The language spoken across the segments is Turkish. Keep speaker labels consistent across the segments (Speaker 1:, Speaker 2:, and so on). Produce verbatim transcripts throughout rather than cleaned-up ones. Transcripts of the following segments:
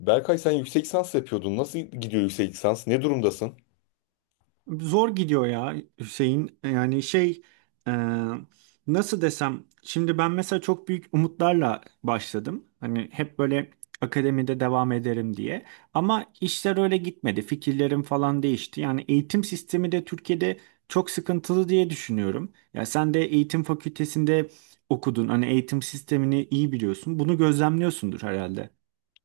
Speaker 1: Berkay sen yüksek lisans yapıyordun. Nasıl gidiyor yüksek lisans? Ne durumdasın?
Speaker 2: Zor gidiyor ya, Hüseyin. Yani şey e, nasıl desem şimdi, ben mesela çok büyük umutlarla başladım. Hani hep böyle akademide devam ederim diye. Ama işler öyle gitmedi. Fikirlerim falan değişti. Yani eğitim sistemi de Türkiye'de çok sıkıntılı diye düşünüyorum. Ya sen de eğitim fakültesinde okudun. Hani eğitim sistemini iyi biliyorsun. Bunu gözlemliyorsundur herhalde.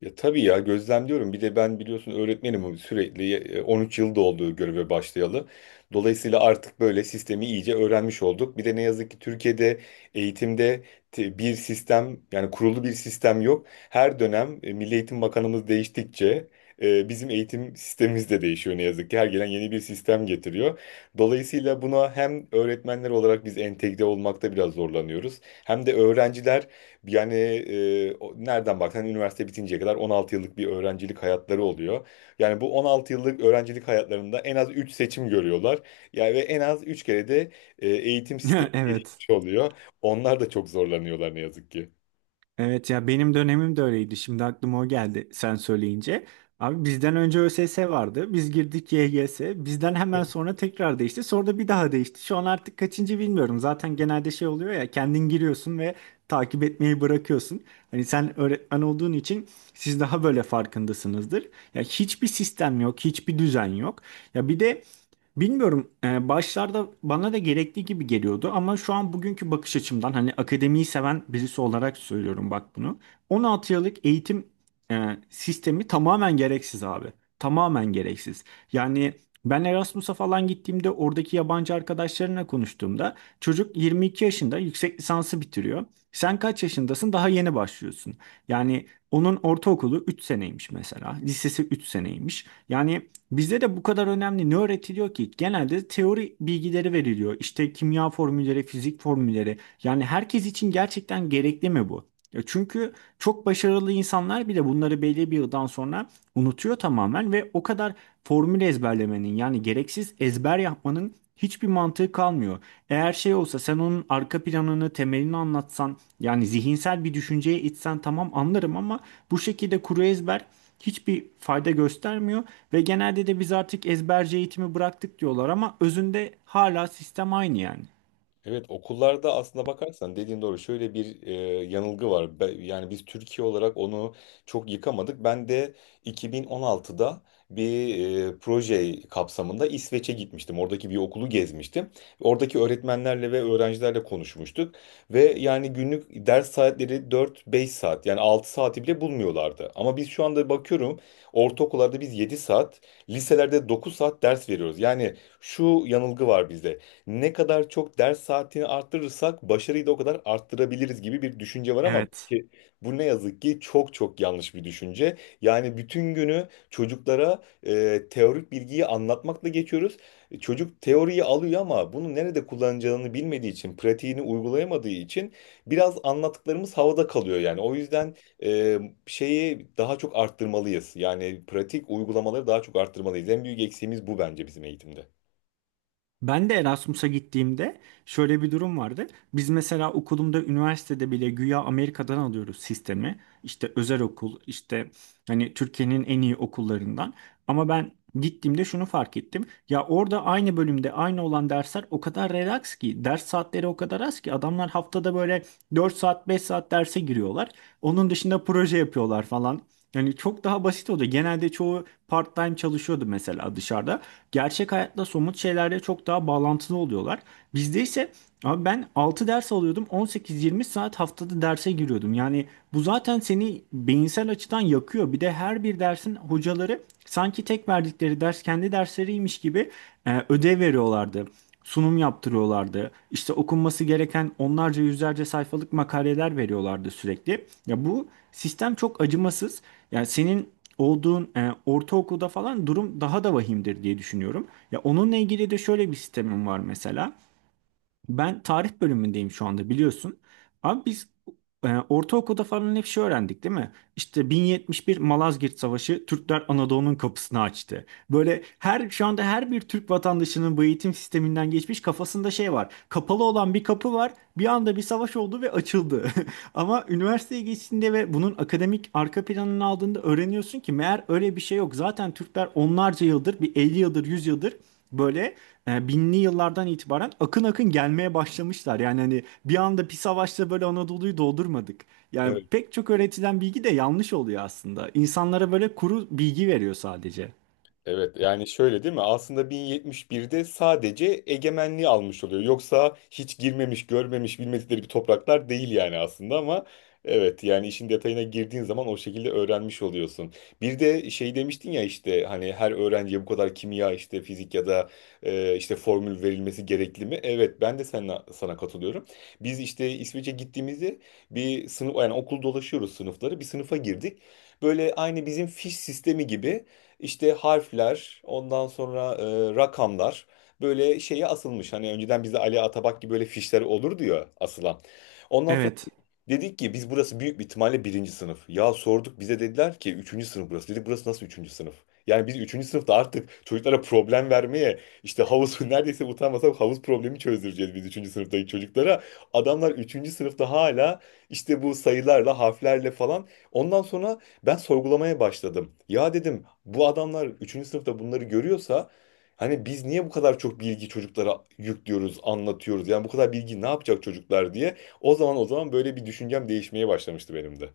Speaker 1: Ya tabii ya gözlemliyorum. Bir de ben biliyorsun öğretmenim, hani sürekli e, on üç yıl olduğu göreve başlayalı. Dolayısıyla artık böyle sistemi iyice öğrenmiş olduk. Bir de ne yazık ki Türkiye'de eğitimde te- bir sistem, yani kurulu bir sistem yok. Her dönem e, Milli Eğitim Bakanımız değiştikçe e, bizim eğitim sistemimiz de değişiyor ne yazık ki. Her gelen yeni bir sistem getiriyor. Dolayısıyla buna hem öğretmenler olarak biz entegre olmakta biraz zorlanıyoruz. Hem de öğrenciler yani e, o- nereden baksan üniversite bitinceye kadar on altı yıllık bir öğrencilik hayatları oluyor. Yani bu on altı yıllık öğrencilik hayatlarında en az üç seçim görüyorlar. Yani ve en az üç kere de e, eğitim sistemi
Speaker 2: Evet.
Speaker 1: değişmiş oluyor. Onlar da çok zorlanıyorlar ne yazık ki.
Speaker 2: Evet ya, benim dönemim de öyleydi. Şimdi aklıma o geldi sen söyleyince. Abi, bizden önce ÖSS vardı. Biz girdik Y G S. Bizden hemen sonra tekrar değişti. Sonra da bir daha değişti. Şu an artık kaçıncı bilmiyorum. Zaten genelde şey oluyor ya, kendin giriyorsun ve takip etmeyi bırakıyorsun. Hani sen öğretmen olduğun için siz daha böyle farkındasınızdır. Ya hiçbir sistem yok, hiçbir düzen yok. Ya bir de bilmiyorum. E, başlarda bana da gerekli gibi geliyordu ama şu an bugünkü bakış açımdan, hani akademiyi seven birisi olarak söylüyorum bak bunu. on altı yıllık eğitim e, sistemi tamamen gereksiz abi. Tamamen gereksiz. Yani ben Erasmus'a falan gittiğimde, oradaki yabancı arkadaşlarına konuştuğumda çocuk yirmi iki yaşında yüksek lisansı bitiriyor. Sen kaç yaşındasın? Daha yeni başlıyorsun. Yani onun ortaokulu üç seneymiş mesela. Lisesi üç seneymiş. Yani bizde de bu kadar önemli ne öğretiliyor ki? Genelde teori bilgileri veriliyor. İşte kimya formülleri, fizik formülleri. Yani herkes için gerçekten gerekli mi bu? Ya çünkü çok başarılı insanlar bile bunları belli bir yıldan sonra unutuyor tamamen ve o kadar formül ezberlemenin, yani gereksiz ezber yapmanın hiçbir mantığı kalmıyor. Eğer şey olsa, sen onun arka planını, temelini anlatsan, yani zihinsel bir düşünceye itsen tamam anlarım ama bu şekilde kuru ezber hiçbir fayda göstermiyor ve genelde de biz artık ezberci eğitimi bıraktık diyorlar ama özünde hala sistem aynı yani.
Speaker 1: Evet, okullarda aslında bakarsan dediğin doğru. Şöyle bir e, yanılgı var. Be- yani biz Türkiye olarak onu çok yıkamadık. Ben de iki bin on altıda bir e, proje kapsamında İsveç'e gitmiştim. Oradaki bir okulu gezmiştim. Oradaki öğretmenlerle ve öğrencilerle konuşmuştuk. Ve yani günlük ders saatleri dört beş saat, yani altı saati bile bulmuyorlardı. Ama biz şu anda bakıyorum, ortaokullarda biz yedi saat, liselerde dokuz saat ders veriyoruz. Yani şu yanılgı var bizde: ne kadar çok ders saatini arttırırsak başarıyı da o kadar arttırabiliriz gibi bir düşünce var. Ama
Speaker 2: Evet.
Speaker 1: ki bu ne yazık ki çok çok yanlış bir düşünce. Yani bütün günü çocuklara e, teorik bilgiyi anlatmakla geçiyoruz. E, Çocuk teoriyi alıyor ama bunu nerede kullanacağını bilmediği için, pratiğini uygulayamadığı için biraz anlattıklarımız havada kalıyor yani. O yüzden e, şeyi daha çok arttırmalıyız. Yani pratik uygulamaları daha çok arttırmalıyız. En büyük eksiğimiz bu bence bizim eğitimde.
Speaker 2: Ben de Erasmus'a gittiğimde şöyle bir durum vardı. Biz mesela okulumda, üniversitede bile güya Amerika'dan alıyoruz sistemi. İşte özel okul, işte hani Türkiye'nin en iyi okullarından. Ama ben gittiğimde şunu fark ettim. Ya orada aynı bölümde aynı olan dersler o kadar relax ki, ders saatleri o kadar az ki adamlar haftada böyle dört saat, beş saat derse giriyorlar. Onun dışında proje yapıyorlar falan. Yani çok daha basit oldu. Genelde çoğu part-time çalışıyordu mesela dışarıda. Gerçek hayatta somut şeylerle çok daha bağlantılı oluyorlar. Bizde ise abi ben altı ders alıyordum, on sekiz yirmi saat haftada derse giriyordum. Yani bu zaten seni beyinsel açıdan yakıyor. Bir de her bir dersin hocaları sanki tek verdikleri ders kendi dersleriymiş gibi e, ödev veriyorlardı. Sunum yaptırıyorlardı. İşte okunması gereken onlarca, yüzlerce sayfalık makaleler veriyorlardı sürekli. Ya bu sistem çok acımasız. Yani senin olduğun e, ortaokulda falan durum daha da vahimdir diye düşünüyorum. Ya onunla ilgili de şöyle bir sistemim var mesela. Ben tarih bölümündeyim şu anda biliyorsun. Abi biz e, ortaokulda falan hep şey öğrendik değil mi? İşte bin yetmiş bir Malazgirt Savaşı, Türkler Anadolu'nun kapısını açtı. Böyle her şu anda her bir Türk vatandaşının bu eğitim sisteminden geçmiş kafasında şey var. Kapalı olan bir kapı var. Bir anda bir savaş oldu ve açıldı. Ama üniversiteye geçtiğinde ve bunun akademik arka planını aldığında öğreniyorsun ki meğer öyle bir şey yok. Zaten Türkler onlarca yıldır, bir elli yıldır, yüz yıldır böyle e, binli yıllardan itibaren akın akın gelmeye başlamışlar. Yani hani bir anda bir savaşta böyle Anadolu'yu doldurmadık. Yani pek çok öğretilen bilgi de yanlış oluyor aslında. İnsanlara böyle kuru bilgi veriyor sadece.
Speaker 1: Evet yani şöyle değil mi? Aslında bin yetmiş birde sadece egemenliği almış oluyor. Yoksa hiç girmemiş, görmemiş, bilmedikleri bir topraklar değil yani aslında. Ama evet, yani işin detayına girdiğin zaman o şekilde öğrenmiş oluyorsun. Bir de şey demiştin ya, işte hani her öğrenciye bu kadar kimya, işte fizik ya da e, işte formül verilmesi gerekli mi? Evet, ben de sana, sana katılıyorum. Biz işte İsveç'e gittiğimizde bir sınıf, yani okul dolaşıyoruz sınıfları. Bir sınıfa girdik. Böyle aynı bizim fiş sistemi gibi işte harfler, ondan sonra e, rakamlar böyle şeye asılmış. Hani önceden bize Ali Atabak gibi böyle fişler olurdu ya asılan. Ondan sonra
Speaker 2: Evet.
Speaker 1: dedik ki biz, burası büyük bir ihtimalle birinci sınıf. Ya sorduk, bize dediler ki üçüncü sınıf burası. Dedik, burası nasıl üçüncü sınıf? Yani biz üçüncü sınıfta artık çocuklara problem vermeye, işte havuz neredeyse utanmasak havuz problemi çözdüreceğiz biz üçüncü sınıftaki çocuklara. Adamlar üçüncü sınıfta hala işte bu sayılarla harflerle falan. Ondan sonra ben sorgulamaya başladım. Ya dedim, bu adamlar üçüncü sınıfta bunları görüyorsa hani biz niye bu kadar çok bilgi çocuklara yüklüyoruz, anlatıyoruz? Yani bu kadar bilgi ne yapacak çocuklar diye. O zaman o zaman böyle bir düşüncem değişmeye başlamıştı benim de.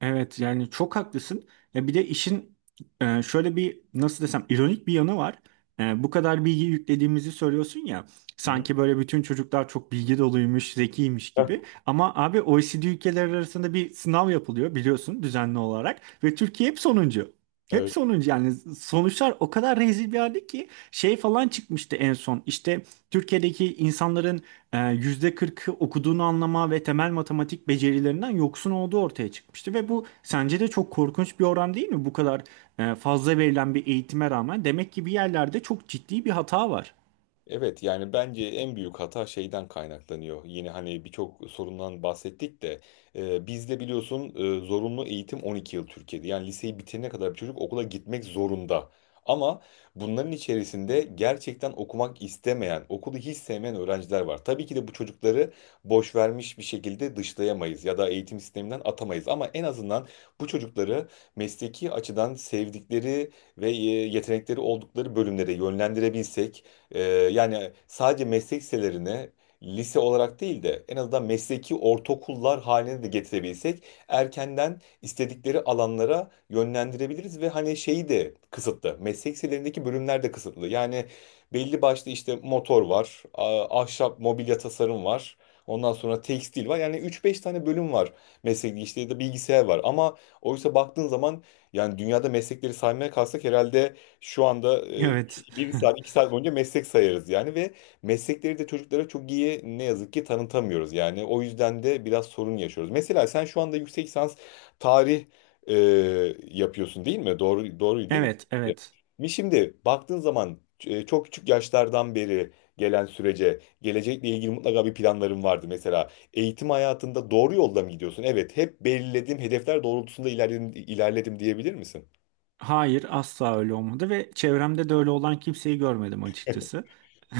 Speaker 2: Evet, yani çok haklısın. Ya bir de işin e, şöyle bir, nasıl desem, ironik bir yanı var. E, bu kadar bilgi yüklediğimizi söylüyorsun ya.
Speaker 1: Hı hı.
Speaker 2: Sanki böyle bütün çocuklar çok bilgi doluymuş, zekiymiş
Speaker 1: Heh.
Speaker 2: gibi. Ama abi, O E C D ülkeleri arasında bir sınav yapılıyor biliyorsun düzenli olarak ve Türkiye hep sonuncu. Hep
Speaker 1: Evet.
Speaker 2: sonuncu, yani sonuçlar o kadar rezil bir halde ki şey falan çıkmıştı en son. İşte Türkiye'deki insanların e, yüzde kırkı okuduğunu anlama ve temel matematik becerilerinden yoksun olduğu ortaya çıkmıştı. Ve bu sence de çok korkunç bir oran değil mi? Bu kadar e, fazla verilen bir eğitime rağmen demek ki bir yerlerde çok ciddi bir hata var.
Speaker 1: Evet, yani bence en büyük hata şeyden kaynaklanıyor. Yine hani birçok sorundan bahsettik de e, bizde biliyorsun e, zorunlu eğitim on iki yıl Türkiye'de. Yani liseyi bitirene kadar bir çocuk okula gitmek zorunda. Ama bunların içerisinde gerçekten okumak istemeyen, okulu hiç sevmeyen öğrenciler var. Tabii ki de bu çocukları boş vermiş bir şekilde dışlayamayız ya da eğitim sisteminden atamayız. Ama en azından bu çocukları mesleki açıdan sevdikleri ve e, yetenekleri oldukları bölümlere yönlendirebilsek, ee, yani sadece meslek liselerine lise olarak değil de en azından mesleki ortaokullar haline de getirebilsek erkenden istedikleri alanlara yönlendirebiliriz. Ve hani şeyi de kısıtlı. Meslek liselerindeki bölümler de kısıtlı. Yani belli başlı işte motor var, a- ahşap mobilya tasarım var. Ondan sonra tekstil var. Yani üç beş tane bölüm var. Meslek işte ya da bilgisayar var. Ama oysa baktığın zaman yani dünyada meslekleri saymaya kalksak herhalde şu anda
Speaker 2: Evet.
Speaker 1: bir saat, iki saat boyunca meslek sayarız yani. Ve meslekleri de çocuklara çok iyi ne yazık ki tanıtamıyoruz yani. O yüzden de biraz sorun yaşıyoruz. Mesela sen şu anda yüksek lisans tarih e, yapıyorsun değil mi? Doğru, doğru değil mi?
Speaker 2: Evet, evet.
Speaker 1: Mi şimdi baktığın zaman e, çok küçük yaşlardan beri gelen sürece, gelecekle ilgili mutlaka bir planların vardı. Mesela eğitim hayatında doğru yolda mı gidiyorsun? Evet, hep belirlediğim hedefler doğrultusunda ilerledim, ilerledim diyebilir misin?
Speaker 2: Hayır, asla öyle olmadı ve çevremde de öyle olan kimseyi görmedim açıkçası.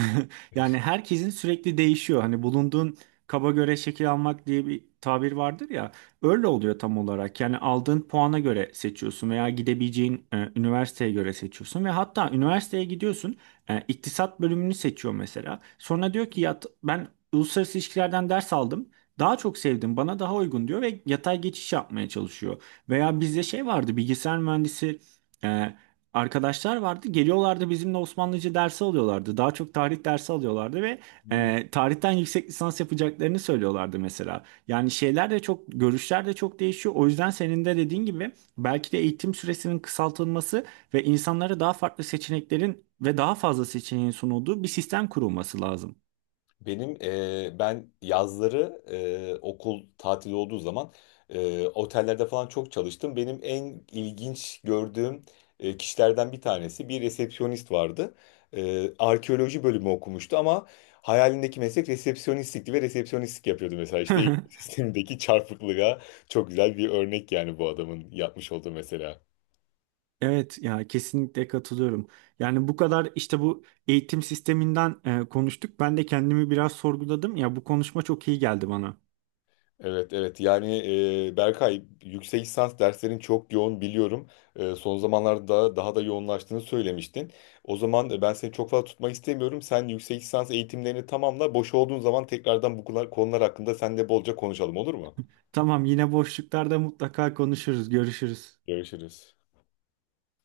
Speaker 2: Yani herkesin sürekli değişiyor. Hani bulunduğun kaba göre şekil almak diye bir tabir vardır ya. Öyle oluyor tam olarak. Yani aldığın puana göre seçiyorsun veya gidebileceğin e, üniversiteye göre seçiyorsun ve hatta üniversiteye gidiyorsun, e, iktisat bölümünü seçiyor mesela. Sonra diyor ki ya, t- ben uluslararası ilişkilerden ders aldım. Daha çok sevdim, bana daha uygun diyor ve yatay geçiş yapmaya çalışıyor. Veya bizde şey vardı, bilgisayar mühendisi ee, arkadaşlar vardı. Geliyorlardı, bizimle Osmanlıca dersi alıyorlardı. Daha çok tarih dersi alıyorlardı ve e, tarihten yüksek lisans yapacaklarını söylüyorlardı mesela. Yani şeyler de çok, görüşler de çok değişiyor. O yüzden senin de dediğin gibi belki de eğitim süresinin kısaltılması ve insanlara daha farklı seçeneklerin ve daha fazla seçeneğin sunulduğu bir sistem kurulması lazım.
Speaker 1: Benim e, ben yazları e, okul tatili olduğu zaman e, otellerde falan çok çalıştım. Benim en ilginç gördüğüm e, kişilerden bir tanesi bir resepsiyonist vardı. E, arkeoloji bölümü okumuştu ama hayalindeki meslek resepsiyonistlikti ve resepsiyonistlik yapıyordu. Mesela işte eğitim sistemindeki çarpıklığa çok güzel bir örnek yani bu adamın yapmış olduğu mesela.
Speaker 2: Evet ya, kesinlikle katılıyorum. Yani bu kadar işte bu eğitim sisteminden e, konuştuk. Ben de kendimi biraz sorguladım. Ya bu konuşma çok iyi geldi bana.
Speaker 1: Evet evet, yani e, Berkay yüksek lisans derslerin çok yoğun biliyorum. E, son zamanlarda daha da yoğunlaştığını söylemiştin. O zaman e, ben seni çok fazla tutmak istemiyorum. Sen yüksek lisans eğitimlerini tamamla. Boş olduğun zaman tekrardan bu konular, konular hakkında seninle bolca konuşalım, olur mu?
Speaker 2: Tamam, yine boşluklarda mutlaka konuşuruz, görüşürüz.
Speaker 1: Görüşürüz.